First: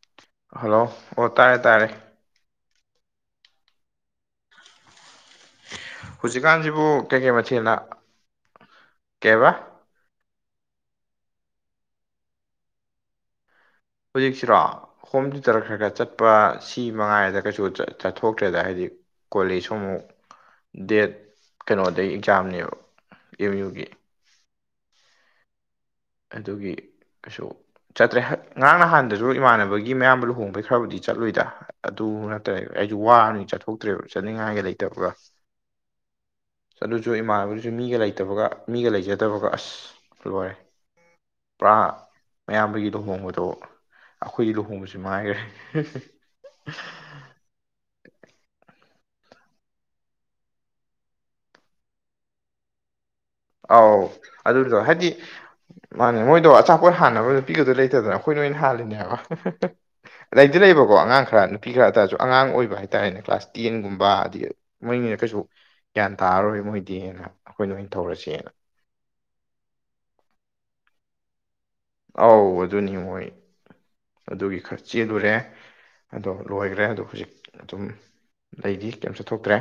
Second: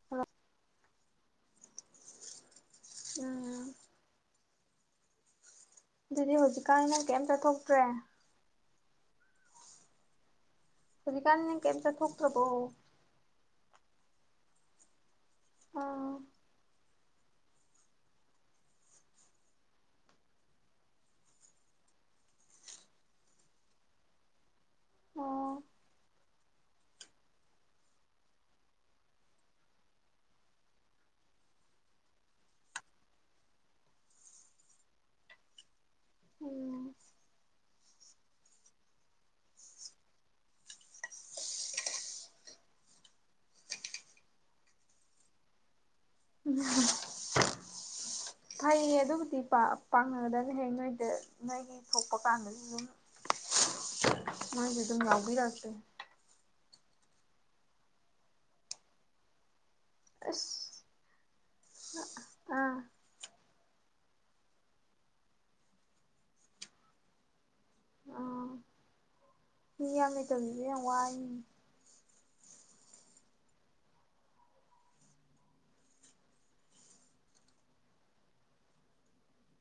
[inaudible] hello ꯑꯣ ꯇꯥꯔꯦ ꯇꯥꯔꯦ ꯎꯝ ꯑꯗꯨꯗꯤ ꯍꯧꯖꯤꯛꯀꯥꯟ ꯍꯧꯖꯤꯛꯀꯥꯟꯁꯤꯕꯨ ꯅꯪ ꯀꯩꯝ ꯀꯩꯀꯩ ꯃꯊꯦꯜꯅ ꯆꯠꯊꯣꯛꯇ꯭ꯔꯦ ꯀꯩꯕ ꯍꯧꯖꯤꯀꯥꯟ ꯅꯪ ꯀꯩꯝ ꯆꯠꯊꯣꯛꯇ꯭ꯔꯕꯣ ꯍꯧꯖꯤꯛꯁꯤꯔꯣ ꯍꯣꯝ ꯇꯨꯏꯇꯔ ꯈꯔ ꯈꯔ ꯑꯥ ꯆꯠꯄ ꯁꯤ ꯃꯉꯥꯏꯔꯦꯗ ꯀꯩꯁꯨ ꯆꯠꯊꯣꯛꯇ꯭ꯔꯦꯗ ꯍꯥꯏꯗꯤ ꯀꯣꯂꯦꯖꯁꯨ ꯑꯃꯨꯛ ꯗꯦꯠ ꯀꯩꯅꯣꯗꯩ ꯑꯦꯛꯖꯥꯝꯅꯦꯕ ꯑꯦꯝ ꯌꯨꯒꯤ ꯑꯣ ꯑꯗꯨꯒꯤ ꯑꯗꯨ ꯆꯠꯇ꯭ꯔꯦ ꯉꯔꯥꯡ ꯅꯍꯥꯟꯗꯁꯨ ꯏꯃꯥꯟꯅꯕꯒꯤ ꯃꯌꯥꯝꯕ ꯂꯨꯍꯣꯡꯕꯩ ꯈꯔꯕꯨꯗꯤ ꯆꯠꯂꯨꯏꯗ ꯑꯗꯨ ꯅꯠꯇ꯭ꯔꯦ ꯑꯩꯖꯨ ꯋꯥꯕꯅꯤ ꯆꯠꯊꯣꯛꯇ꯭ꯔꯦꯕ ꯆꯠꯅꯤꯡꯉꯥꯏꯒ ꯂꯩꯇꯕꯒ ꯎꯝ ꯑꯗꯨꯁꯨ ꯏꯃꯥꯟꯅꯕꯗꯨꯁꯨ ꯃꯤꯒ ꯂꯩꯇꯕꯒ ꯃꯤꯒ ꯂꯩꯖꯗꯕꯒ ꯑꯁ ꯂꯣꯏꯔꯦ ꯄꯨꯔꯥ ꯃꯌꯥꯝꯕꯒꯤ ꯂꯨꯍꯣꯡꯕꯗꯣ ꯑꯩꯈꯣꯏꯒꯤ ꯂꯨꯍꯣꯡꯕꯁꯤ ꯃꯉꯥꯏꯒ꯭ꯔꯦ [unintelligible] ꯐꯩꯌꯦ ꯑꯗꯨꯕꯨꯗꯤ ꯄꯥ ꯄꯥꯡꯅꯒꯗꯕꯅꯦ ꯍꯌꯦꯡ ꯅꯣꯏꯗ ꯅꯣꯏꯒꯤ ꯊꯣꯛꯄ ꯀꯥꯟꯗꯁꯨ ꯑꯗꯨꯝ ꯑꯧ ꯑꯗꯨꯗꯣ ꯅꯣꯏꯁꯨ ꯑꯗꯨꯝ ꯍꯥꯏꯗꯤ ꯌꯥꯎꯕꯤꯔꯛꯇꯦ ꯃꯥꯅꯦ ꯃꯣꯏꯗꯣ ꯑꯆꯥꯄꯣꯠ ꯍꯥꯟꯅꯕ ꯅꯨꯄꯤꯒꯗꯣ ꯂꯩꯇꯗꯅ ꯑꯩꯈꯣꯏꯅ ꯑꯣꯏꯅ ꯍꯥꯜꯂꯤꯅꯦ ꯍꯥꯏꯕ ꯑꯁ ꯂꯩꯗꯤ ꯂꯩꯕꯀꯣ ꯑꯉꯥꯡ ꯈꯔ ꯅꯨꯄꯤ ꯈꯔ [unintelligible] ꯇꯥꯔꯁꯨ ꯑꯉꯥꯡ ꯑꯣꯏꯕ ꯑꯥ ꯍꯥꯏꯇꯥꯔꯦꯅꯦ ꯀ꯭ꯂꯥꯁ ꯇꯦꯟꯒꯨꯝꯕ ꯑꯗꯩ ꯃꯣꯏꯅꯤꯅ ꯀꯩꯁꯨ ꯒ꯭ꯌꯥꯟ ꯇꯥꯔꯔꯣꯏ ꯃꯣꯏꯗꯤꯅ ꯑꯩꯈꯣꯏꯅ ꯑꯣꯏꯅ ꯇꯧꯔꯁꯤ ꯑꯥ [unintelligible] ꯃꯤ ꯌꯥꯝ ꯂꯩꯇꯕꯖꯤꯖꯨ ꯌꯥꯝ ꯋꯥꯏꯅꯤ ꯑꯧ ꯑꯗꯨꯅꯤ ꯃꯣꯏ ꯑꯗꯨꯒꯤ ꯈꯔ ꯆꯦꯜꯂꯨꯔꯦ ꯑꯗꯣ ꯂꯣꯏꯒ꯭ꯔꯦ ꯑꯗꯣ ꯍꯧꯖꯤꯛ ꯑꯗꯨꯝ ꯑꯗꯩꯗꯤ ꯀꯩꯝꯁꯨ ꯊꯣꯛꯇ꯭ꯔꯦ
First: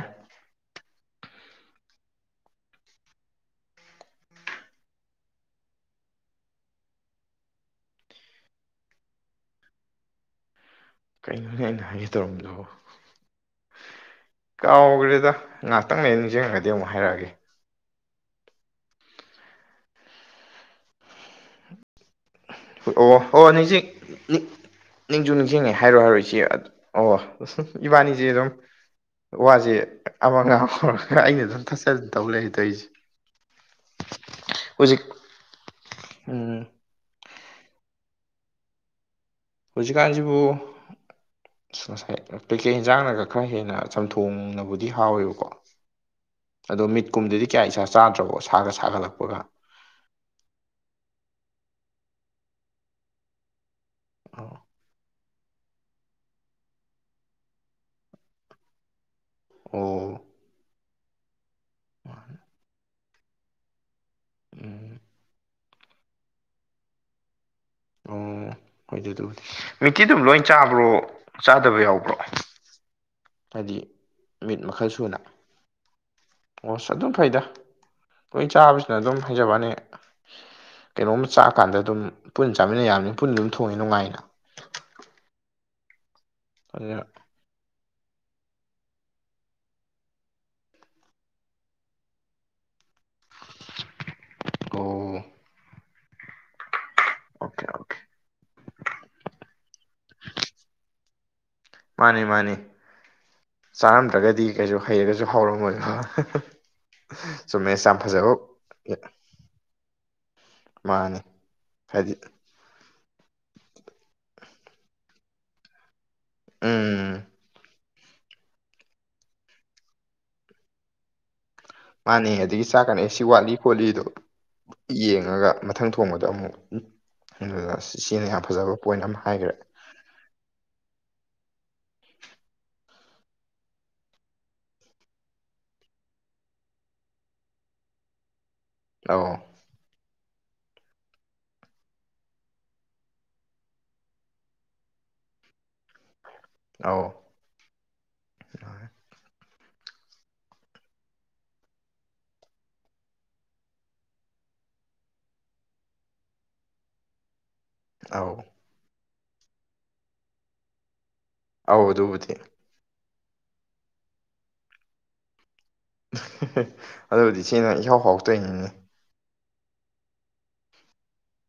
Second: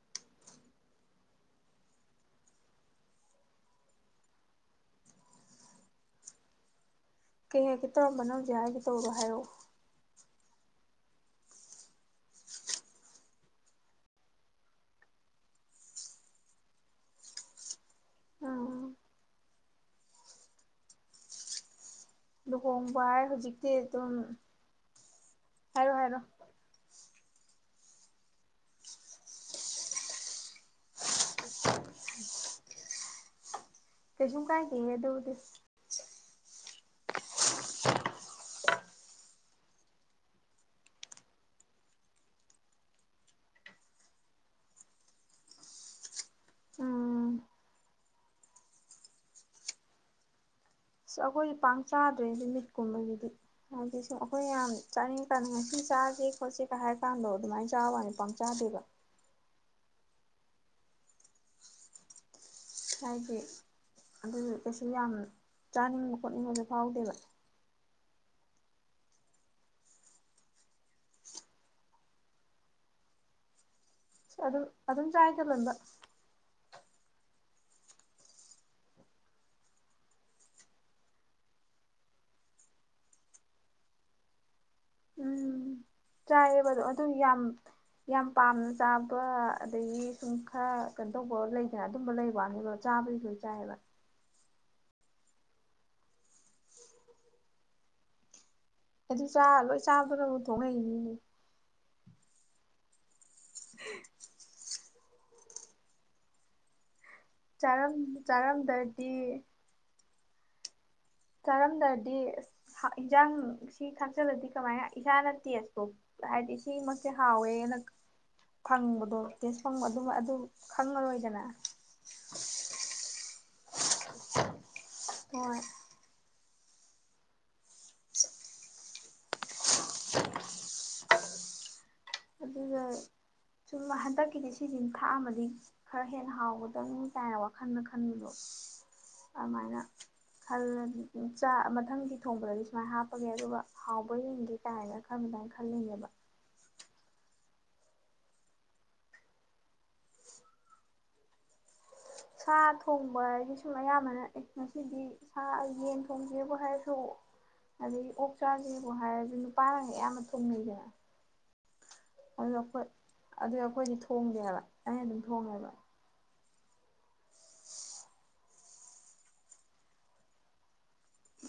ꯀꯩ ꯍꯥꯏꯒꯦ ꯇꯧꯔꯝꯕꯅꯣ ꯍꯧꯖꯤꯛ ꯍꯥꯏꯒꯦ ꯇꯧꯕꯗꯣ ꯍꯥꯏꯔꯣ ꯀꯩꯅꯣꯅꯦ ꯑꯩꯅ ꯍꯥꯏꯒꯦ ꯇꯧꯔꯝꯕꯗꯨꯕꯨ ꯀꯥꯎꯒ꯭ꯔꯦꯗ ꯉꯥꯛꯇꯪ ꯂꯩꯔꯥ ꯅꯤꯡꯖꯪꯉꯛꯑꯗꯤ ꯑꯃꯨꯛ ꯍꯥꯏꯔꯛꯑꯒꯦ ꯎꯝ ꯂꯨꯍꯣꯡꯕ ꯍꯥꯏ [unintelligible] ꯍꯧꯖꯤꯛꯇꯤ ꯅꯤꯡꯖꯤꯡ ꯑꯗꯨꯝ ꯅꯤꯡ ꯅꯤꯡꯖꯨ ꯅꯤꯡꯖꯤꯡꯉꯦ ꯍꯥꯏꯔꯣ ꯍꯥꯏꯔꯣ ꯏꯆꯦ ꯑꯣ ꯏꯕꯥꯅꯤꯖꯦ ꯑꯗꯨꯝ ꯋꯥꯖꯦ ꯑꯃꯒ ꯑꯃꯒ ꯈꯔ ꯑꯩꯅ ꯑꯗꯨꯝ ꯊꯠꯆꯟ ꯇꯧ ꯂꯩ ꯇꯧꯏꯖꯦ ꯀꯩꯁꯨꯝ ꯀꯥꯏꯗꯦꯍꯦ ꯍꯧꯖꯤꯛ ꯑꯗꯨꯕꯨꯗꯤ ꯎꯝ ꯍꯧꯖꯤꯛꯀꯥꯟꯖꯤꯕꯨ ꯉꯁꯥꯏ ꯀꯩꯀꯩ ꯏꯟꯖꯥꯡꯅꯒ ꯈꯔ ꯍꯦꯟꯅ ꯆꯝꯊꯣꯡꯅꯕꯨꯗꯤ ꯍꯥꯎꯋꯦꯕꯀꯣ ꯑꯗꯣ ꯎꯝ ꯃꯤꯠꯀꯨꯝꯕꯗꯗꯤ ꯀꯌꯥ ꯏꯆꯥ ꯆꯥꯗ꯭ꯔꯕꯣ ꯁꯥꯥꯒ ꯁꯥꯒꯠꯂꯛꯄꯒ ꯑꯁ ꯑꯩꯈꯣꯏ ꯄꯥꯛ ꯆꯥꯗ꯭ꯔꯦ ꯃꯤꯠꯀꯨꯝꯕꯖꯤꯗꯤ ꯍꯥꯏꯗꯤ ꯁꯨꯝ ꯑꯩꯈꯣꯏ ꯑꯣ ꯌꯥꯝ ꯆꯥꯅꯤꯡ ꯇꯥꯅꯤꯡ ꯉꯁꯤ ꯆꯥꯖꯤ ꯈꯣꯠꯁꯤꯒ ꯍꯥꯏꯔ ꯀꯥꯟꯗꯣ ꯑꯗꯨꯃꯥꯏ ꯆꯥꯕꯩ ꯋꯥꯅꯤ ꯄꯥꯡ ꯆꯥꯗꯦꯗ ꯑꯣ ꯍꯥꯏꯗꯤ ꯑꯗꯨꯝ ꯀꯩꯁꯨꯝ ꯌꯥꯝ ꯆꯥꯅꯤꯡꯕ ꯈꯣꯠꯅꯤꯡꯕꯖꯨ ꯐꯥꯎꯗꯦꯕ ꯑꯣ ꯍꯣꯏꯗ ꯑꯗꯨꯕꯨꯗꯤ ꯃꯤꯀꯤꯗꯨꯝ ꯂꯣꯏ ꯆꯥꯕ꯭ꯔꯣ ꯆꯥꯗꯕ ꯌꯥꯎꯕ꯭ꯔꯣ ꯍꯥꯏꯗꯤ ꯃꯤꯠ ꯑꯗꯨꯝ ꯃꯈꯜ ꯑꯗꯨꯝ ꯁꯨꯅ ꯆꯥꯏꯗ ꯂꯣꯏꯕ ꯑꯣꯁ ꯑꯗꯨꯝ ꯐꯩꯗ ꯂꯣꯏ ꯆꯥꯕꯁꯤꯅ ꯑꯗꯨꯝ ꯍꯥꯏꯖꯕꯩ ꯋꯥꯅꯤ ꯀꯩꯅꯣꯝꯃ ꯆꯥꯀꯥꯟꯗ ꯑꯗꯨꯝ ꯄꯨꯟ ꯆꯥꯃꯤꯟꯅ ꯌꯥꯕꯅꯤꯅ ꯄꯨꯟꯅ ꯑꯗꯨꯝ ꯊꯣꯡꯉꯤ ꯅꯨꯡꯉꯥꯏꯅ ꯎꯝ ꯆꯥꯏꯌꯦꯕꯗꯣ ꯑꯗꯨ ꯑꯗꯨꯅ ꯌꯥꯝ ꯌꯥꯝ ꯄꯥꯝꯅ ꯆꯥꯕ ꯑꯗꯒꯤ ꯁꯨꯝ ꯈꯔ ꯀꯩꯅꯣ ꯇꯧꯕ ꯂꯩꯗꯅ ꯑꯗꯨꯝꯕ ꯂꯩꯕ ꯋꯥꯅꯤꯕ ꯆꯥꯕꯗꯤ ꯂꯣꯏ ꯆꯥꯏꯕ ꯑꯣ ꯑꯣꯀꯦ ꯑꯣꯀꯦ ꯑꯗꯨ ꯆꯥ ꯂꯣꯏ ꯆꯥꯕꯗꯨꯅꯕꯨ ꯊꯣꯡ ꯍꯩꯅꯤꯅꯦ ꯃꯥꯅꯤ ꯃꯥꯅꯤ ꯆꯥꯔꯝꯗ꯭ꯔꯒꯗꯤ ꯀꯩꯁꯨ ꯍꯩꯔꯒꯁꯨ ꯍꯥꯎꯔꯝꯃꯣꯏꯕ ꯆꯨꯝꯃꯦꯁ ꯆꯥꯔꯝ ꯌꯥꯝ ꯐꯖꯕ ꯆꯥꯔꯝꯗ꯭ꯔꯗꯤ ꯃꯥꯅꯤ ꯆꯥꯔꯝꯗ꯭ꯔꯗꯤ ꯍꯥꯏꯗꯤ ꯏꯟꯖꯥꯡ ꯁꯤ ꯊꯥꯛꯆꯜꯂꯗꯤ ꯀꯃꯥꯏꯅ ꯏꯁꯥꯅ ꯇꯦꯁꯇꯣ ꯍꯥꯏꯗꯤ ꯁꯤ ꯃꯛꯁꯦ ꯎꯝ ꯍꯥꯎꯋꯦꯅ ꯐꯪꯕꯗꯣ ꯇꯦꯁ ꯐꯪꯕ ꯑꯗꯨ ꯑꯗꯨ ꯈꯪꯉꯔꯣꯏꯗꯅ ꯃꯥꯥꯅꯦ ꯑꯗꯒꯤ ꯆꯥ ꯀꯥꯟꯗ ꯑꯦ ꯁꯤ ꯋꯥꯠꯂꯤ ꯈꯣꯠꯂꯤꯗꯣ ꯌꯦꯡꯉꯒ ꯍꯣꯏ ꯃꯊꯪ ꯊꯣꯡꯕꯗ ꯑꯃꯨꯛ ꯑꯗꯨꯅ ꯏꯆꯦꯅ ꯌꯥꯝ ꯐꯖꯕ ꯄꯣꯏꯟ ꯑꯃ ꯍꯥꯏꯒ꯭ꯔꯦ ꯑꯗꯨꯒ ꯁꯨꯝ ꯍꯟꯗꯛꯀꯤꯗꯤ ꯁꯤꯖꯤꯃꯥ ꯊꯥꯛꯑꯝꯃꯗꯤ ꯈꯔ ꯍꯦꯟꯅ ꯍꯥꯎꯒꯗꯝꯅꯤ ꯀꯥꯏꯅ ꯋꯥꯈꯟꯗ ꯈꯟꯕꯗꯣ ꯂꯥꯎꯋꯣ ꯑꯃꯥꯏꯅ ꯈꯜꯂꯗꯤ ꯆꯥ ꯃꯊꯪꯗꯤ ꯊꯣꯡꯕꯗꯗꯤ ꯁꯨꯃꯥꯏ ꯍꯥꯞꯄꯒꯦ ꯑꯗꯨꯒ ꯍꯥꯎꯕꯔ ꯌꯦꯡꯒꯦ ꯇꯥꯏꯔ ꯈꯡꯗꯥꯥꯏ ꯈꯜꯂꯤꯅꯦꯕ ꯑꯥꯎ ꯁꯥ ꯊꯣꯡꯕ ꯍꯥꯏꯗꯤ ꯁꯨꯝ ꯑꯌꯥꯝꯕꯅ ꯑꯦ ꯉꯁꯤꯗꯤ ꯁꯥ ꯌꯦꯟ ꯊꯣꯡꯖꯦꯕꯨ ꯍꯥꯏꯔꯁꯨ ꯑꯗꯒꯤ ꯑꯣꯛ ꯑꯧ ꯆꯥꯖꯦꯕꯨ ꯍꯥꯏꯔꯖꯨ ꯅꯨꯄꯥꯅꯒ ꯑꯌꯥꯝꯕ ꯊꯣꯡꯅꯩꯗꯅ ꯑꯧ ꯑꯗꯨꯕꯨꯗꯤꯗꯤ ꯑꯗꯨ ꯑꯈꯣꯏ ꯑꯗꯨꯏ ꯑꯈꯣꯏꯗꯤ ꯊꯣꯡꯗꯦꯕ ꯑꯩꯅ ꯑꯗꯨꯝ ꯊꯣꯡꯉꯦꯕ ꯑꯗꯨꯕꯨꯗꯤ ꯁꯤꯅ ꯏꯍꯥꯎ ꯍꯥꯎꯇꯣꯏꯅꯤꯅꯦ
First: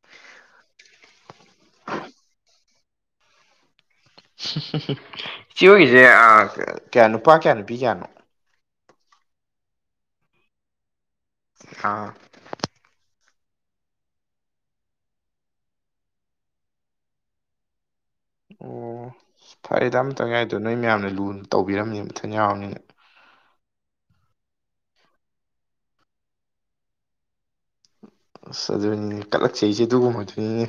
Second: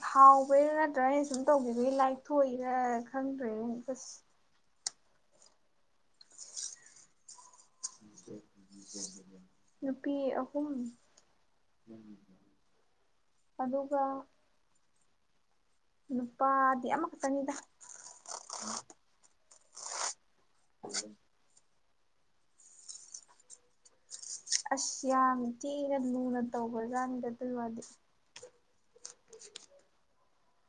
ꯍꯥꯎꯕꯩꯥ ꯅꯠꯇ꯭ꯔꯥ ꯑꯩꯅ ꯁꯨꯝ ꯇꯧꯒꯤꯕꯩ ꯂꯥꯏꯊꯣꯛꯏꯔ ꯈꯪꯗ꯭ꯔꯦꯅꯦ ꯑꯁ ꯏꯆꯦ ꯑꯣꯏꯒꯤꯖꯦ ꯑꯥ ꯀꯌꯥ ꯅꯨꯄꯥ ꯀꯌꯥ ꯅꯨꯄꯤ ꯀꯌꯥꯅꯣ ꯅꯨꯄꯤ ꯑꯍꯨꯝ ꯑꯥ ꯑꯗꯨꯒ ꯅꯨꯄꯥꯗꯤ ꯑꯃꯈꯛꯇꯪꯅꯤꯗ ꯑꯣ ꯐꯔꯦꯗ ꯑꯃ ꯇꯪ ꯌꯥꯎꯋꯤꯗꯣ ꯅꯣꯏ ꯃꯌꯥꯝꯅ ꯂꯨꯅ ꯇꯧꯕꯤꯔꯝꯅꯦ ꯃꯊꯟ ꯌꯥꯎꯔꯝꯅꯤꯅ ꯑꯁ ꯌꯥꯝꯅ ꯊꯤꯅ ꯂꯨꯅ ꯇꯧꯕꯖꯥꯅꯤꯗ ꯑꯗꯨꯒꯤ ꯋꯥꯗꯤ ꯑꯁ ꯑꯗꯨꯅꯤꯅꯦ ꯀꯠꯂꯛꯆꯩꯖꯦ ꯑꯗꯨꯒꯨꯝꯕꯗꯨꯅꯤꯅꯦ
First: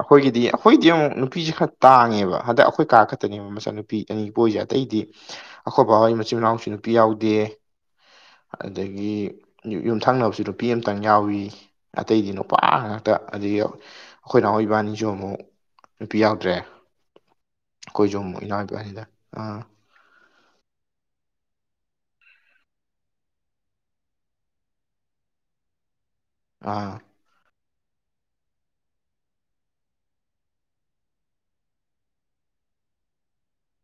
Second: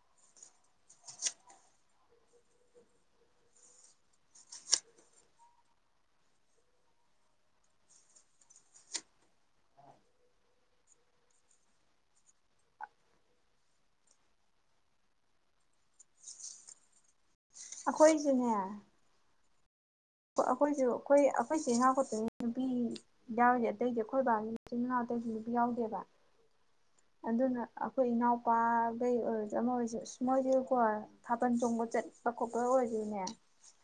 ꯑꯈꯣꯏꯒꯤꯗꯤ ꯑꯈꯣꯏꯗꯤ ꯑꯃꯨꯛ ꯅꯨꯄꯤꯖꯦ ꯈꯔ ꯇꯥꯡꯉꯦꯕ ꯍꯟꯗꯛ ꯑꯈꯣꯏ ꯀꯥ ꯈꯛꯇꯅꯦ ꯃꯆꯥ ꯅꯨꯄꯤ ꯑꯅꯤ ꯄꯣꯛꯏꯖꯦ ꯑꯇꯩꯗꯤ ꯑꯈꯣꯏ ꯕꯥ ꯍꯣꯏ ꯃꯆꯤꯟ ꯃꯅꯥꯎꯁꯨ ꯅꯨꯄꯤ ꯌꯥꯎꯗꯦ ꯑꯗꯒꯤ ꯌꯨꯝꯊꯪꯅꯕꯁꯨ ꯅꯨꯄꯤ ꯑꯃꯇꯪ ꯌꯥꯎꯋꯤ ꯑꯇꯩꯗꯤ ꯅꯨꯄꯥ ꯉꯥꯛꯇ ꯑꯗꯒꯤ ꯈꯣꯏ ꯅꯥꯎ ꯏꯕꯥꯅꯤꯖꯨ ꯑꯃꯨꯛ ꯅꯨꯄꯤ ꯌꯥꯎꯗ꯭ꯔꯦ ꯑꯈꯣꯏꯁꯖꯨ ꯑꯃꯨꯛ ꯑꯩꯈꯣꯏꯁꯨꯅꯦ ꯏꯅꯥꯎꯄꯥ ꯑꯅꯤꯗ ꯑꯥ ꯑꯈꯣꯏꯖꯨ ꯑꯈꯣꯏ ꯑꯈꯣꯏꯆꯦꯅ ꯑꯈꯣꯏꯄꯨ ꯅꯨꯄꯤꯒꯤ ꯌꯥꯎꯔꯤꯖꯦ ꯑꯇꯩꯗꯤ ꯑꯈꯣꯏ ꯕꯥꯒꯤ ꯃꯆꯤꯟ ꯃꯅꯥꯎ ꯑꯇꯩꯗꯤ ꯅꯨꯄꯤ ꯌꯥꯎꯗꯦꯕ ꯑꯥ ꯑꯗꯨꯅ ꯑꯈꯣꯏ ꯏꯅꯥꯎꯄꯥꯒꯩ ꯑꯣꯏꯔꯖꯨ ꯑꯃ ꯑꯣꯏꯖꯨ ꯁꯨꯝ ꯃꯣꯏꯖꯦ ꯀꯣ ꯊꯥꯕꯜ ꯆꯣꯡꯕ ꯆꯠꯄ ꯈꯣꯠꯄ ꯑꯣꯏꯖꯨꯅꯦ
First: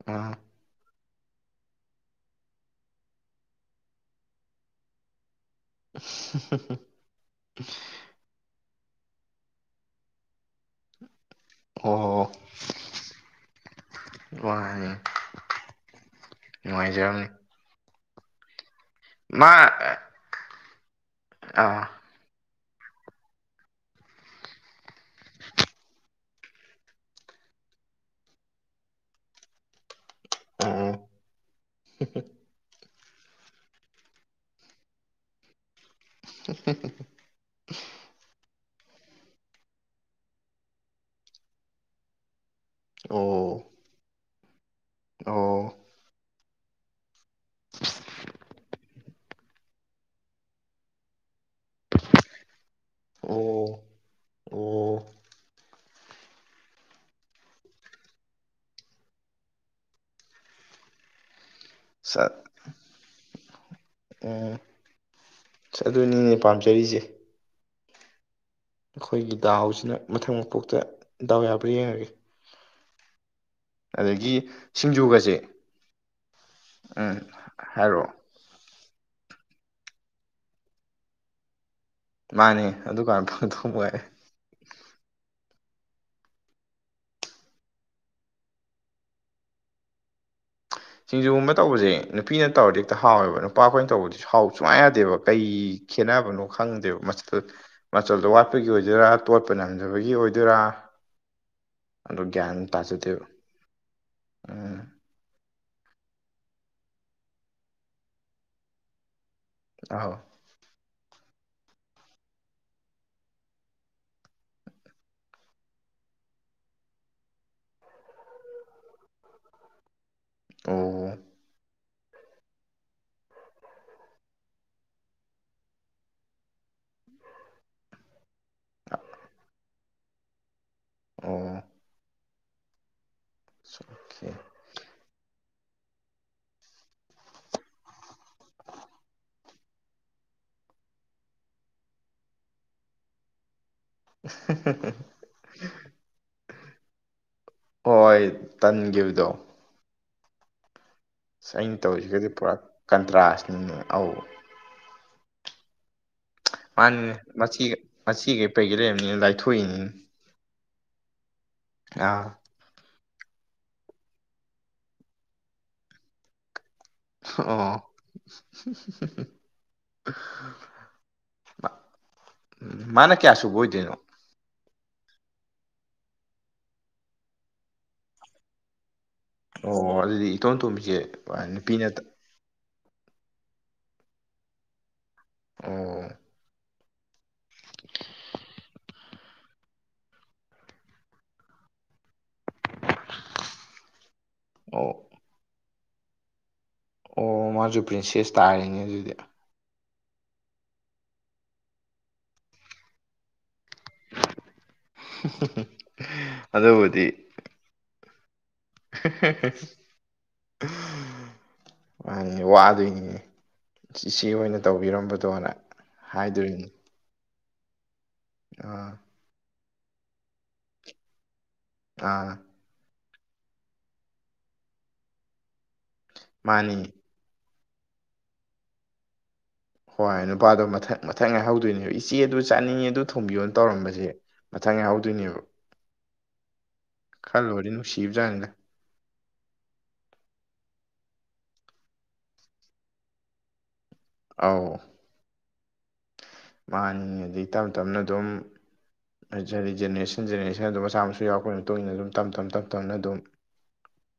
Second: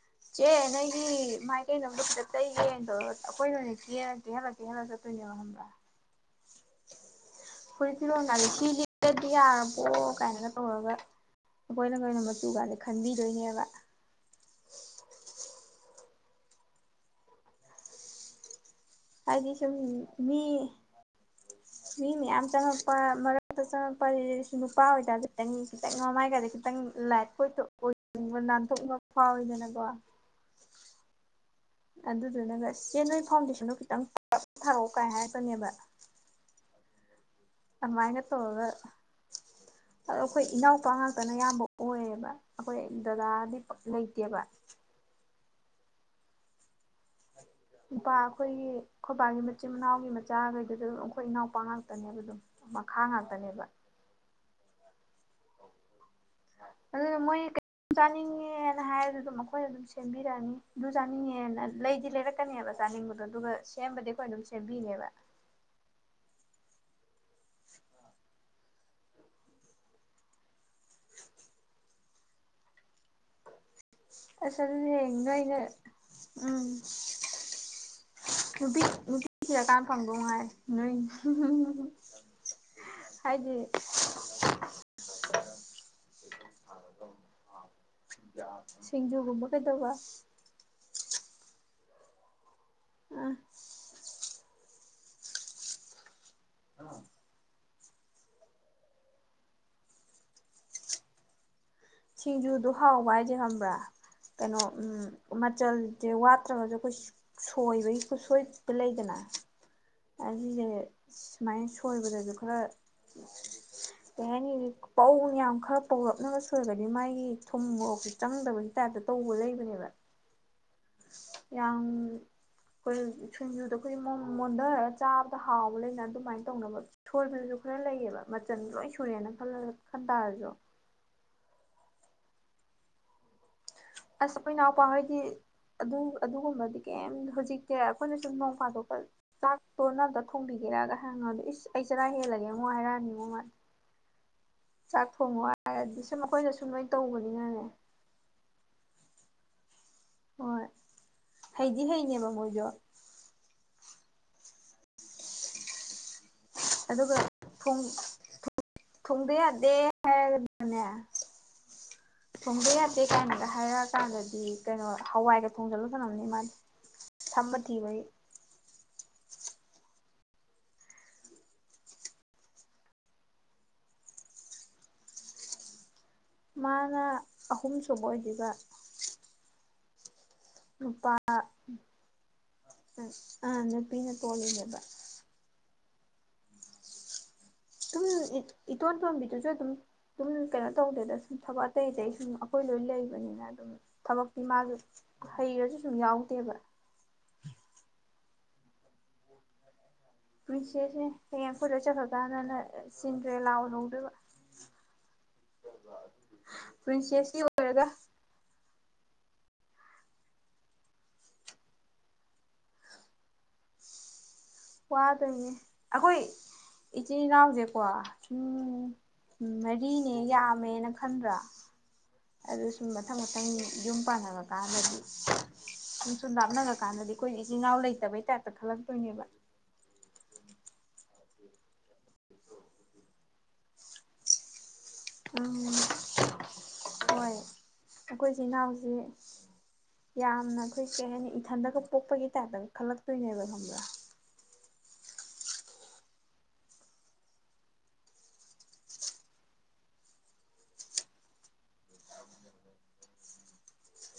ꯎꯝ ꯆꯦ ꯅꯣꯏꯒꯤ ꯃꯥꯏ ꯀꯦꯅꯕꯗꯣ ꯈꯤꯠꯇ ꯇꯩꯒꯦꯅ ꯇꯧꯔꯒ ꯑꯈꯣꯏꯅ ꯑꯣꯏꯅ ꯀꯦꯔ ꯀꯦꯍꯜꯂ ꯀꯦꯟꯦꯜꯂ ꯆꯠꯇꯣꯏꯅꯦꯕ ꯈꯪꯕ꯭ꯔꯥ [unintelligible] ꯁꯤ ꯂꯣꯟ ꯅꯖꯦ ꯁꯤ ꯂꯤꯠꯂꯗꯤ ꯌꯥꯔꯕꯣ ꯀꯥꯏꯅꯒ ꯇꯧꯔꯒ ꯑꯈꯣꯏꯅꯈꯣꯏꯅ ꯃꯆꯨ ꯒꯖꯦ ꯈꯟꯕꯤꯗꯣꯏꯅꯦꯕ ꯋꯥꯅꯦ ꯅꯨꯉꯥꯏꯖꯔꯝꯅꯤ ꯃꯥ ꯍꯥꯏꯗꯤ ꯁꯨꯝ ꯃꯤ ꯑꯥ ꯃꯤ ꯃꯌꯥꯝ ꯆꯪꯉꯛꯄ ꯃꯔꯛꯇ ꯆꯪꯉꯛꯄꯒꯤꯖꯤꯗꯤ ꯅꯨꯄꯥ ꯑꯣꯏꯇꯥꯖꯨ ꯈꯤꯇꯪ ꯈꯤꯇꯪ ꯃꯃꯥꯏꯒꯖꯦ ꯈꯤꯇꯪ ꯂꯥꯏꯠ ꯑꯣꯏꯇꯣꯛ ꯑꯣꯏꯅꯤꯡꯕ ꯅꯥꯟꯊꯣꯛꯅꯤꯡꯕ ꯐꯥꯎꯋꯤꯗꯅꯀꯣ ꯎꯝ ꯑꯗꯨꯗꯨꯅꯒ ꯆꯦ ꯅꯣꯏ ꯐꯥꯎꯟꯗꯦꯁꯟꯗꯣ ꯈꯤꯇꯪ ꯊꯥꯔꯛꯑꯣ ꯀꯥꯏ ꯍꯥꯏꯔꯛꯀꯅꯦꯕ [unintelligible] ꯑꯃꯥꯏꯅ ꯇꯧꯔꯒ ꯑꯗꯣ ꯑꯈꯣꯏ ꯏꯅꯥꯎꯄꯥ ꯉꯥꯛꯇꯅ ꯌꯥꯝꯕ ꯑꯣꯏꯌꯦꯕ ꯑꯈꯣꯏ ꯗꯗꯥꯗꯤ ꯑꯣ ꯄꯛ ꯂꯩꯇꯦꯕ ꯑꯣ ꯅꯨꯄꯥ ꯑꯩꯈꯣꯏꯒꯤ ꯈꯣꯏꯕꯥꯒꯤ ꯃꯆꯤꯟ ꯃꯅꯥꯎꯒꯤ ꯃꯆꯥꯈꯩꯗꯨꯁꯨ ꯑꯗꯨꯝ ꯑꯩꯈꯣꯏ ꯏꯅꯥꯎꯄꯥ ꯉꯥꯛꯇꯅꯦꯕ ꯑꯗꯨꯝ ꯃꯈꯥ ꯉꯥꯛꯇꯅꯦꯕ ꯑꯣ ꯑꯣ ꯑꯗꯨꯅ ꯃꯣꯏ ꯆꯥꯅꯤꯡꯉꯦꯅ ꯍꯥꯏꯔꯁꯨ ꯑꯗꯨꯝ ꯑꯩꯈꯣꯏꯅ ꯑꯗꯨꯝ ꯁꯦꯝꯕꯤꯔꯛꯅꯤ ꯑꯗꯨ ꯆꯥꯅꯤꯡꯉꯦꯅ ꯂꯩꯗꯤ ꯁꯠ ꯂꯩꯔꯛꯀꯅꯦꯕ ꯆꯥꯅꯤꯡꯕꯗꯣ ꯑꯗꯨꯒ ꯁꯦꯝꯕꯗꯤ ꯑꯩꯈꯣꯏ ꯑꯗꯨꯝ ꯎꯝ ꯁꯦꯝꯕꯤꯅꯦꯕ ꯑꯗꯨꯅꯤꯅꯦ ꯄꯥꯝꯖꯔꯤꯁꯦ ꯑꯩꯈꯣꯏꯒꯤ ꯗꯥꯎꯁꯤꯅ ꯃꯊꯪ ꯃꯄꯣꯛꯇ ꯗꯥꯎ ꯌꯥꯕ꯭ꯔꯥ ꯌꯦꯡꯉꯒꯦ ꯑꯗꯒꯤ ꯑꯁ ꯑꯗꯨꯗꯤ ꯍꯌꯦꯡ ꯁꯤꯡꯖꯨꯒꯁꯦ ꯅꯣꯢꯅ ꯎꯝ ꯍꯥꯏꯔꯛꯑꯣ ꯅꯨꯄꯤ ꯅꯨꯄꯤ ꯊꯤꯔ ꯀꯥꯟ ꯐꯪꯗꯧ ꯐꯪꯗꯧ ꯃꯥꯜꯂꯦ ꯅꯣꯏ ꯃꯥꯅꯦ ꯑꯗꯨ ꯀꯥꯟ ꯍꯥꯏꯗꯤ ꯐꯪꯗꯧꯕ ꯉꯥꯢꯔꯦ ꯁꯤꯡꯖꯨꯒꯨꯝꯕ ꯀꯩꯗꯧꯕ ꯁꯤꯡꯖꯨꯒꯨꯝꯕ ꯇꯧꯕꯁꯦ ꯅꯨꯄꯤꯅ ꯇꯧꯔꯗꯤ ꯍꯦꯛꯇ ꯑꯥ ꯍꯥꯎꯋꯦꯕ ꯅꯨꯄꯥ ꯑꯩꯈꯣꯏꯅ ꯇꯧꯕꯗꯤ ꯍꯥꯎ ꯁꯨꯡꯌꯥ ꯌꯥꯗꯦꯕ ꯀꯩ ꯈꯦꯠꯅꯕꯅꯣ ꯈꯪꯗꯦꯕ ꯃꯆꯥꯜ ꯃꯆꯜꯗꯣ ꯋꯥꯠꯄꯒꯤ ꯑꯣꯏꯗꯣꯏꯔꯥ ꯇꯣꯠꯄ ꯅꯝꯗꯕꯒꯤ ꯑꯣꯏꯗꯣꯏꯔꯥ ꯑꯗꯣ ꯒ꯭ꯌꯥꯟ ꯁꯤꯡꯖꯨꯗꯣ ꯍꯥꯎꯕ ꯇꯥꯖꯗꯦꯕ ꯍꯥꯏꯁꯦ ꯈꯝꯕ꯭ꯔꯥ ꯀꯩꯅꯣ ꯎꯝ ꯃꯆꯜꯁꯦ ꯋꯥꯠꯇ꯭ꯔꯒꯁꯨ ꯑꯩꯈꯣꯏ ꯁꯣꯏꯕꯒꯤ ꯈꯨꯠꯁꯣꯏꯗ ꯂꯩꯗꯅ ꯑꯧ ꯑꯁꯤꯁꯦ ꯁꯨꯃꯥꯏꯅ ꯁꯣꯏꯕꯗꯁꯨ ꯈꯔ ꯀꯩ ꯍꯥꯏꯅꯤ ꯄꯧ ꯌꯥꯝꯌꯥꯝ ꯈꯔ ꯄꯧꯔꯞꯅꯕ ꯁꯣꯏꯨꯔꯒꯗꯤ ꯃꯥꯒꯤ ꯊꯨꯝ ꯃꯣꯔꯣꯛꯁꯦ ꯆꯪꯗꯕꯒꯤ ꯇꯥꯏꯞꯇ ꯇꯧꯕ ꯂꯩꯕꯅꯦꯕ ꯑꯣ ꯌꯥꯝ ꯑꯩꯈꯣꯏ ꯁꯤꯡꯖꯨꯗꯣ ꯑꯩꯈꯣꯏ ꯃꯣꯟꯊꯔꯒ ꯆꯥꯕꯗ ꯍꯥꯎꯕ ꯂꯩꯅ ꯑꯗꯨꯃꯥꯏꯅ ꯇꯧꯅꯕ ꯁꯣꯢꯕꯗꯨꯁꯨ ꯈꯔ ꯂꯩꯌꯦꯕ ꯃꯆꯟ ꯂꯣꯏ ꯁꯨꯔꯦꯅ ꯈꯜꯂ ꯈꯜꯇꯥꯔꯁꯨ ꯑꯣ ꯑꯣꯀꯦ ꯑꯁ ꯑꯩꯈꯣꯏ ꯢꯅꯧꯄ ꯈꯣꯢꯗꯣ ꯑꯗꯨ ꯑꯗꯨꯒꯨꯝꯕꯗꯤ ꯀꯩꯝ ꯍꯧꯖꯤꯛꯇꯤ ꯑꯩꯈꯣꯏꯅ ꯁꯨꯝ ꯅꯣꯡ ꯐꯥꯗꯣꯛꯀ ꯆꯥꯛꯇꯣ ꯅꯪ ꯑꯝꯇ ꯊꯣꯡꯕꯤꯒꯦꯔꯥꯒ ꯍꯥꯏꯔ ꯍꯪꯉꯗꯤ ꯑꯗꯨ ꯏꯁ ꯑꯩ ꯆꯔꯥ ꯍꯦꯜꯂꯒꯦ ꯑꯃꯨꯛ ꯍꯥꯏꯔꯛꯑꯅꯤꯉꯣ ꯃꯥ ꯆꯥꯛ ꯊꯣꯡꯉꯣ ꯍꯥꯏꯔꯗꯤ ꯁꯨꯝ ꯑꯩꯈꯣꯏꯅ ꯁꯨꯝ ꯂꯣꯏ ꯇꯧꯕꯅꯤꯅꯅꯦ ꯍꯣꯏ ꯇꯟꯈꯤꯕꯗꯣ ꯍꯣꯏ ꯑꯁ ꯑꯩꯅ ꯍꯩꯗꯤ ꯇꯧꯔꯤꯁꯤꯒꯗꯤ ꯍꯩꯅꯦꯕ ꯄꯨꯔꯥ ꯃꯣꯏꯁꯨ ꯀꯟꯇ꯭ꯔꯥꯁꯅꯤꯅꯦ ꯑꯧ ꯃꯥꯅꯤꯅꯦ ꯑꯗꯨꯒ ꯃꯆꯦ ꯊꯣꯡ ꯃꯆꯦ ꯀꯩ ꯄꯩꯉꯩ ꯂꯩꯔꯝꯅꯤꯅ ꯊꯣꯡꯗ ꯌꯥꯗꯦ ꯂꯥꯏꯊꯣꯛꯏꯅꯤ ꯑꯥ ꯊꯣꯡꯗ ꯌꯥꯗꯦ ꯀꯥꯏꯅꯗ ꯍꯥꯏꯔꯛꯑꯀꯥꯟꯗꯗꯤ ꯀꯩꯅꯣ ꯍꯋꯥꯏꯒ ꯊꯣꯡꯖꯜꯂ ꯊꯥꯅꯝꯅꯤ ꯃꯥꯗꯤ ꯁꯝꯕ ꯑꯣ ꯊꯤꯕꯒꯤ ꯎꯝ ꯃꯥꯅ ꯀꯌꯥ ꯁꯨꯕ ꯑꯣꯏꯗꯣꯏꯅꯣ ꯃꯥꯅ ꯑꯍꯨꯝꯁꯨꯨꯕ ꯑꯣꯏꯗꯨꯢꯕ ꯑꯣ ꯑꯣ ꯑꯗꯨꯗꯤ ꯏꯇꯣꯝꯇꯣꯝꯕꯤꯁꯦ ꯅꯨꯄꯤꯅ ꯑ ꯅꯨꯄꯤꯅ ꯇꯣꯜꯂꯤꯅꯦꯕ ꯑꯣ ꯇꯨꯝ ꯏꯇꯣꯟ ꯇꯣꯝꯗꯤꯗꯨꯁꯨ ꯑꯗꯨꯝ ꯁꯨꯝ ꯀꯩꯅꯣ ꯇꯧꯗꯦꯗ ꯁꯨꯝ ꯊꯕꯛ ꯑꯇꯩ ꯑꯇꯩ ꯁꯨꯝ ꯑꯩꯈꯣꯏ ꯂꯣꯏꯅ ꯂꯩꯕꯅꯤꯅ ꯑꯗꯨꯝ ꯊꯕꯛꯇꯤ ꯃꯥꯁꯨ ꯑꯣ ꯍꯩꯔꯁꯨ ꯁꯨꯝ ꯌꯥꯎꯗꯦꯕ ꯑꯣ ꯃꯥꯁꯨ ꯄ꯭ꯔꯤꯟꯁꯦꯁ ꯇꯥꯔꯦꯅꯦ ꯑꯗꯨꯗꯤ ꯄ꯭ꯔꯤꯟꯁꯦꯅꯦ ꯍꯌꯦꯡ ꯑꯩꯈꯣꯏ ꯂꯣꯏꯆꯠꯈ꯭ꯔꯥ ꯀꯥꯟꯗꯅ ꯆꯤꯟꯗ꯭ꯔꯦꯂꯥ ꯑꯣꯏꯍꯧꯗꯣꯏꯕ [inaudible] ꯑꯗꯨꯕꯨꯗꯤ ꯄ꯭ꯔꯤꯟꯁꯦꯁꯇꯤ ꯑꯣꯏꯔꯒ [unintelligible] ꯃꯥꯅꯤꯅꯦ ꯋꯥꯗꯣꯏꯅꯤꯅꯦ ꯏꯆꯦ ꯑꯣꯏꯅ ꯇꯧꯕꯤꯔꯝꯕꯗꯣꯅ ꯋꯥꯗꯣꯏꯅꯦ ꯑꯩꯈꯣꯏ ꯍꯥꯏꯗꯣꯏꯅꯤ ꯏꯆꯤꯜ ꯏꯅꯥꯎꯁꯦꯀꯣ ꯑꯥ ꯁꯨꯝ ꯃꯔꯤꯅꯦ ꯌꯥꯝꯃꯦꯅ ꯈꯟꯗ꯭ꯔꯥ ꯑꯥ ꯑꯗꯨ ꯁꯨꯝ ꯃꯊꯪ ꯃꯊꯪ ꯌꯨꯝ ꯄꯥꯟꯅꯕ ꯀꯥꯟꯗꯗꯤ ꯁꯨꯝ ꯁꯨꯝ ꯂꯥꯞꯅꯒ꯭ꯔꯥ ꯃꯥꯅꯤ ꯀꯥꯟꯗꯗꯤ ꯑꯩꯈꯣꯏ ꯏꯆꯤꯟ ꯏꯅꯥꯎ ꯂꯩꯇꯕꯩ ꯇꯥꯏꯞꯇ ꯈꯜꯂꯛꯇꯣꯏꯅꯦꯕ ꯍꯣꯏ ꯅꯨꯄꯥꯗꯣ ꯃꯊꯪ ꯃꯊꯪ ꯉꯥꯏꯍꯧꯗꯣꯏꯅꯦꯕ ꯏꯆꯦ ꯑꯗꯨ ꯆꯥꯅꯤꯡꯉꯦ ꯑꯗꯨ ꯊꯣꯡꯕꯤꯌꯣꯅ ꯇꯧꯔꯝꯕꯖꯦ ꯃꯊꯪ ꯉꯥꯏꯍꯧꯗꯣꯏꯅꯦꯕ ꯎꯝ ꯍꯣꯏ ꯈꯜꯂꯨꯔꯗꯤ ꯅꯨꯡꯁꯤꯕꯖꯥꯅꯤꯗ [unintelligible] ꯌꯥꯝꯅ ꯑꯩꯈꯣꯏ ꯀꯩ ꯍꯥꯏꯅꯤ ꯏꯊꯟꯇꯒ ꯄꯣꯛꯄꯒꯤ ꯇꯥꯏꯞꯇꯒ ꯈꯜꯂꯛꯇꯣꯏꯅꯦꯕ ꯈꯪꯕ꯭ꯔꯥ ꯑꯥꯎ ꯃꯥꯅꯤ ꯑꯗꯩ ꯇꯞ ꯇꯞꯅ ꯑꯗꯨꯝ ꯍꯥꯏꯗꯤ ꯖꯦꯅꯦꯔꯦꯁꯟ ꯖꯦꯅꯦꯔꯦꯁꯟ ꯑꯗꯨꯝ ꯃꯆꯥ ꯃꯁꯨ ꯌꯧꯔꯛꯄꯒꯤ ꯇꯣꯏꯅ ꯑꯗꯨꯝ ꯇꯝ ꯇꯝ ꯇꯞ ꯇꯞꯅ ꯑꯗꯨꯝ [inaudible]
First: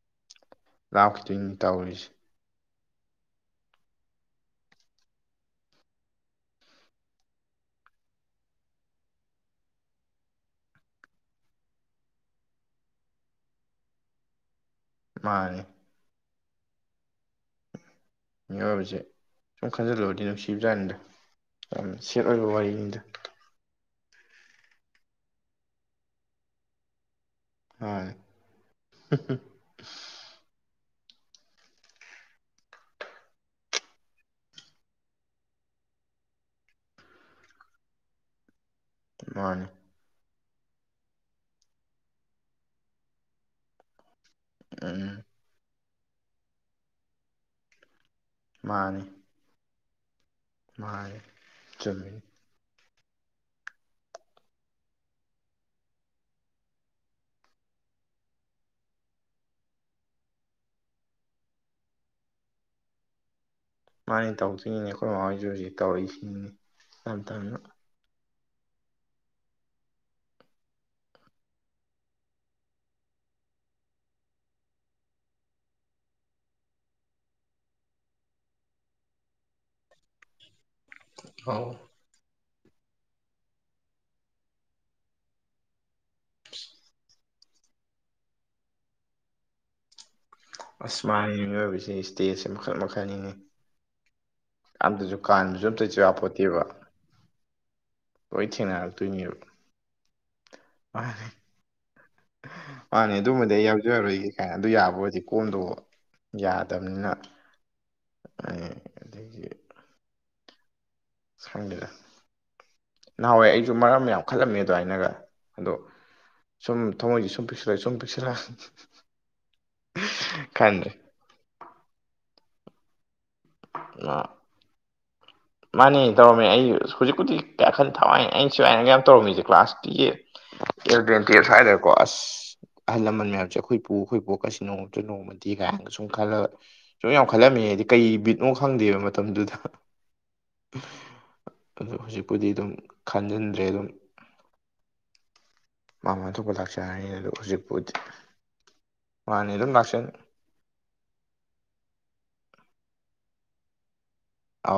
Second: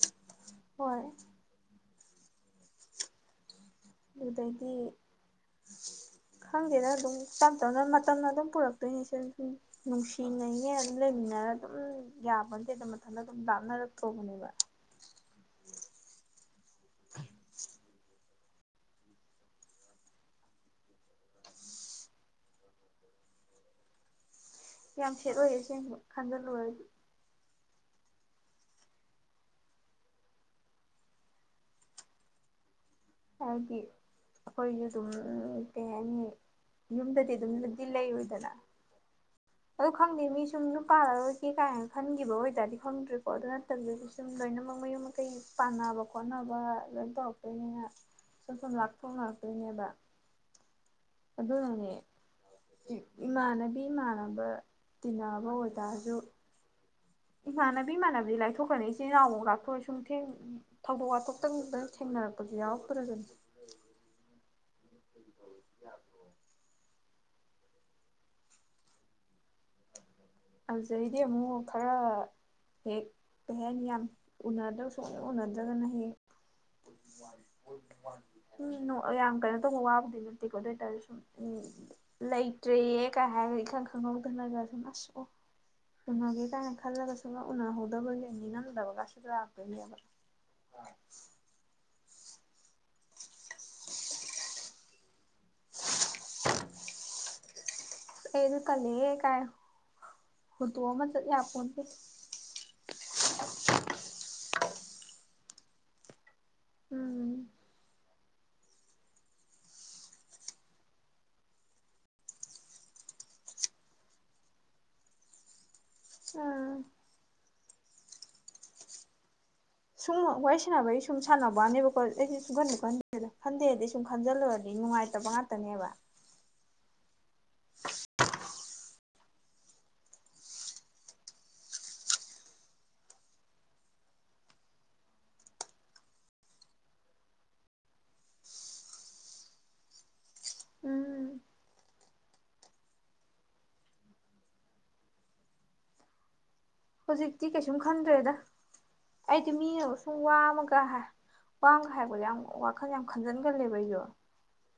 ꯍꯣꯏ ꯂꯥꯞꯈꯤꯗꯣꯏꯅꯤ ꯇꯧꯔꯤꯁꯦ ꯑꯗꯩꯗꯤ ꯈꯪꯗꯦꯗ ꯑꯗꯨꯝ ꯇꯝ ꯇꯝꯅ ꯃꯇꯝꯅ ꯑꯗꯨꯝ ꯄꯨꯔꯛꯇꯣꯏꯅꯦ [unintelligible] ꯅꯨꯡꯁꯤꯅꯩꯌꯦ ꯑꯗꯨꯝ ꯂꯩꯃꯤꯟꯅꯔ ꯑꯗꯨꯝ ꯌꯥꯕꯗꯤ ꯅꯠꯇꯦ ꯑꯗꯨꯝ ꯃꯊꯟꯇ ꯑꯗꯨꯝ ꯂꯥꯞꯅꯔꯛ ꯇꯣꯔꯕꯅꯦꯕ ꯃꯥꯅꯤ ꯃꯤꯑꯣꯏꯕꯁꯦ ꯁꯨꯝ ꯈꯟꯖꯤꯜꯂꯨꯔꯗꯤ ꯅꯨꯡꯁꯤꯕꯖꯥꯠꯅꯤꯗ ꯌꯥꯝ ꯁꯦꯠ ꯑꯣꯏꯕ ꯋꯥꯔꯤꯅꯤꯗ ꯌꯥꯝ ꯁꯦꯠ ꯑꯣꯏꯌꯦ ꯑꯁꯦꯡꯕ ꯈꯟꯖꯜꯂꯨꯔꯗꯤ ꯍꯣꯏ ꯍꯥꯗꯤ ꯑꯩꯈꯣꯏꯁꯨ ꯑꯗꯨꯝ ꯀꯩ ꯍꯥꯏꯅꯤ ꯌꯨꯝꯗꯗꯤ ꯑꯗꯨꯝꯗꯤ ꯂꯩꯔꯣꯏꯗꯅ ꯃꯥꯅꯤ ꯑꯣ ꯈꯪꯗꯦ ꯃꯤ ꯁꯨꯝ ꯌꯨꯝꯄꯥꯜꯔꯔꯣꯏꯒꯦ ꯀꯥꯏꯅ ꯈꯟꯈꯤꯕ ꯑꯣꯏꯇꯥꯔꯗꯤ ꯈꯪꯗ꯭ꯔꯦ ꯀꯣ ꯑꯗꯨ ꯅꯠꯇꯕꯤꯗꯗꯤ ꯁꯨꯝ ꯂꯣꯏꯅꯃꯛ ꯃꯌꯨꯝ ꯎꯝ ꯃꯀꯩ ꯄꯥꯟꯅꯕ ꯈꯣꯠꯅꯕ ꯂꯣꯏ ꯇꯧꯔꯛꯇꯣꯏꯅꯤꯅ ꯁꯨꯝ ꯁꯨꯝ ꯃꯥꯅꯤ ꯂꯥꯞꯊꯣꯛꯅꯔꯛꯇꯣꯏꯅꯦꯕ ꯃꯥꯅꯤ ꯑꯗꯨꯅꯅꯦ ꯆꯨꯝꯃꯤꯅꯤ ꯏꯃꯥꯟꯅꯕꯤ ꯏꯃꯥꯟꯅꯕ ꯇꯤꯟꯅꯕ ꯑꯣꯇꯥꯔꯖꯨ ꯏꯃꯥꯟꯅꯕꯤ ꯏꯃꯥꯟꯅꯕꯗꯤ ꯂꯥꯏꯊꯣꯛꯈ꯭ꯔꯥꯅꯤ ꯏꯆꯦ ꯏꯅꯥꯥꯎ ꯑꯃꯨꯛ ꯂꯥꯞꯊꯣꯛ ꯁꯨꯝ ꯊꯦꯡ ꯊꯧꯗꯣꯛ ꯋꯥꯊꯣꯛꯇꯪꯗꯪ ꯊꯦꯡꯅꯔꯛꯄꯁꯨ ꯌꯥꯎꯔꯛ ꯇꯩꯔꯤꯕꯅꯤ ꯃꯥꯅꯤ ꯇꯧꯗꯣꯏꯅꯤꯅꯦ ꯑꯩꯈꯣꯏ ꯃꯃꯥ ꯍꯣꯏꯁꯨ ꯍꯧꯖꯤꯛ ꯇꯧꯔꯤꯁꯤꯅꯤꯅꯦ ꯇꯝ ꯇꯝꯅ ꯑꯗꯩꯗꯤ ꯑꯃꯨꯛ ꯈꯔ ꯍꯦꯛ ꯑꯍꯦꯟ ꯌꯥꯝ ꯎꯅꯗ꯭ꯔꯧ ꯁꯨꯛꯎꯟ ꯎꯅꯗ꯭ꯔꯥꯒꯅ ꯍꯦꯛ ꯁꯨꯝ ꯌꯥꯝ ꯀꯩꯅꯣ ꯇꯧꯕ ꯋꯥꯕꯨꯗꯤ ꯅꯠꯇꯦꯀꯣ ꯑꯗꯨꯏꯇꯥꯔꯖꯨ ꯑꯧ ꯂꯩꯇ꯭ꯔꯦꯌꯦ ꯀꯥꯏ ꯍꯥꯏꯔꯒ ꯏꯈꯪ ꯈꯪꯍꯧꯗꯅꯒ ꯑꯁ ꯑꯣ ꯎꯅꯒꯦ ꯀꯥꯏꯅ ꯈꯜꯂꯒꯁꯨ ꯁꯨꯛꯎꯟ ꯎꯅꯍꯧꯗꯕꯒꯤ ꯅꯤꯉꯝꯗꯕꯒꯁꯨ ꯂꯥꯛꯇꯣꯏꯅꯦꯕ ꯑꯁ ꯃꯥꯟꯅꯤꯅꯦ ꯃꯤꯑꯣꯏꯕꯁꯦ ꯏꯁꯇꯦꯖꯁ ꯃꯈꯜ ꯃꯈꯜꯅꯤꯅꯦ ꯑꯝꯇꯖꯨ ꯀꯥꯟꯕꯁꯨ ꯑꯝꯇꯖꯨ ꯌꯥꯄꯣꯟꯇꯦꯕ ꯑꯩ ꯑꯗꯨ ꯀꯥꯟꯅꯤꯉꯦ ꯊꯦꯡꯅꯔꯛꯇꯣꯏꯅꯦꯕ ꯀꯥꯏ ꯍꯨꯟꯗꯣꯛꯑꯝꯒ ꯃꯥꯅꯤ ꯆꯠ ꯌꯥꯄꯣꯟꯇꯦ ꯃꯥꯅꯦ ꯑꯗꯨꯃꯗꯤ ꯑꯩ ꯌꯥꯎꯖꯔꯔꯣꯏꯒꯦ ꯀꯥꯏꯅ ꯑꯗꯨ ꯌꯥꯕ ꯑꯣꯏꯗꯤ ꯀꯣꯝꯗꯧꯕ ꯌꯥꯗꯝꯅꯤꯅ ꯎꯝ ꯑꯩ ꯑꯗꯒꯤ ꯈꯪꯗꯦꯗ ꯅꯍꯥꯟꯋꯥꯏ ꯑꯩꯁꯨ ꯃꯔꯝ ꯌꯥꯝ ꯈꯜꯂꯝꯃꯦ ꯑꯗꯨꯃꯥꯏꯅꯒ ꯑꯗꯣ ꯎꯝ ꯁꯨꯝ ꯊꯃꯣꯏꯁꯦ ꯁꯨꯝ ꯄꯤꯛꯁꯤꯜꯂꯛꯑꯦ ꯁꯨꯝ ꯄꯤꯛꯁꯤꯜꯂꯛ ꯁꯨꯝ ꯋꯥꯔꯤ ꯁꯥꯟꯅꯕꯒꯤ ꯁꯨꯝ ꯁꯥꯟꯅꯕꯋꯥꯅꯦꯀꯣ ꯑꯩꯗꯤ ꯁꯨꯡꯈꯟꯕꯨ ꯈꯟꯗꯦ ꯈꯟꯗꯦꯗꯤ ꯁꯨꯝ ꯑ, ꯈꯟꯖꯤꯜꯂꯨꯔꯗꯤ ꯅꯨꯡꯉꯥꯏꯇꯕ ꯉꯥꯛ ꯃꯥꯅꯦ ꯇꯧꯔꯝꯃꯦ ꯑꯩ ꯍꯧꯖꯤꯛꯄꯨꯖꯤꯛ ꯀꯌꯥꯈꯟ ꯊꯋꯥꯏ ꯑꯩꯅ ꯁꯨꯋꯥꯏꯅꯒ ꯌꯥꯝ ꯇꯧꯔꯝꯃꯤꯁꯦ ꯀ꯭ꯂꯥꯁ ꯇꯨꯌꯦꯜꯐ ꯏꯂꯕꯦꯟ ꯇꯨꯋꯦꯐ ꯁ꯭ꯋꯥꯏꯗꯒꯀꯣ ꯑꯁ ꯑꯍꯜ ꯂꯃꯟ ꯃꯌꯥꯝꯁꯦ ꯑꯈꯣꯏ ꯄꯨ ꯑꯈꯣꯏ ꯕꯣꯛ ꯀꯁꯦ ꯅꯣꯡꯃ ꯅꯠꯇ꯭ꯔꯥ ꯅꯣꯡꯃꯗꯤ ꯀꯥꯏꯅꯒ ꯁꯨꯝ ꯈꯜꯂꯒ ꯁꯨꯌꯥꯝ ꯈꯜꯂꯝꯃꯦꯗꯤ ꯀꯩ ꯕꯤꯠꯅꯣ ꯈꯪꯗꯦꯕ ꯃꯇꯝꯗꯨꯗ ꯎꯝ ꯑꯗꯨ ꯍꯨꯖꯤꯛꯄꯨꯗꯤ ꯑꯗꯨꯝ ꯈꯟꯖꯤꯟꯗ꯭ꯔꯦ ꯑꯗꯨꯝ ꯃꯥ ꯃꯥ ꯊꯣꯛꯄ ꯂꯥꯛꯁ ꯍꯨꯖꯤꯛꯇꯤ ꯀꯩꯁꯨꯝ ꯈꯟꯗ꯭ꯔꯦꯗ ꯃꯥꯅꯤ ꯑꯩꯗꯤ ꯑꯗꯨꯝ ꯃꯤꯅꯒ ꯂꯥꯛꯆꯅꯤ ꯁꯨꯝ ꯋꯥ ꯑꯃꯒ ꯍꯥꯏ ꯋꯥ ꯑꯝꯒꯥ ꯍꯥꯏꯔꯛꯄꯁꯦ ꯌꯥꯝ ꯋꯥꯈꯜ ꯌꯥꯝ ꯈꯟꯖꯟꯒꯜꯂꯦꯕ ꯑꯩꯖꯨ ꯑ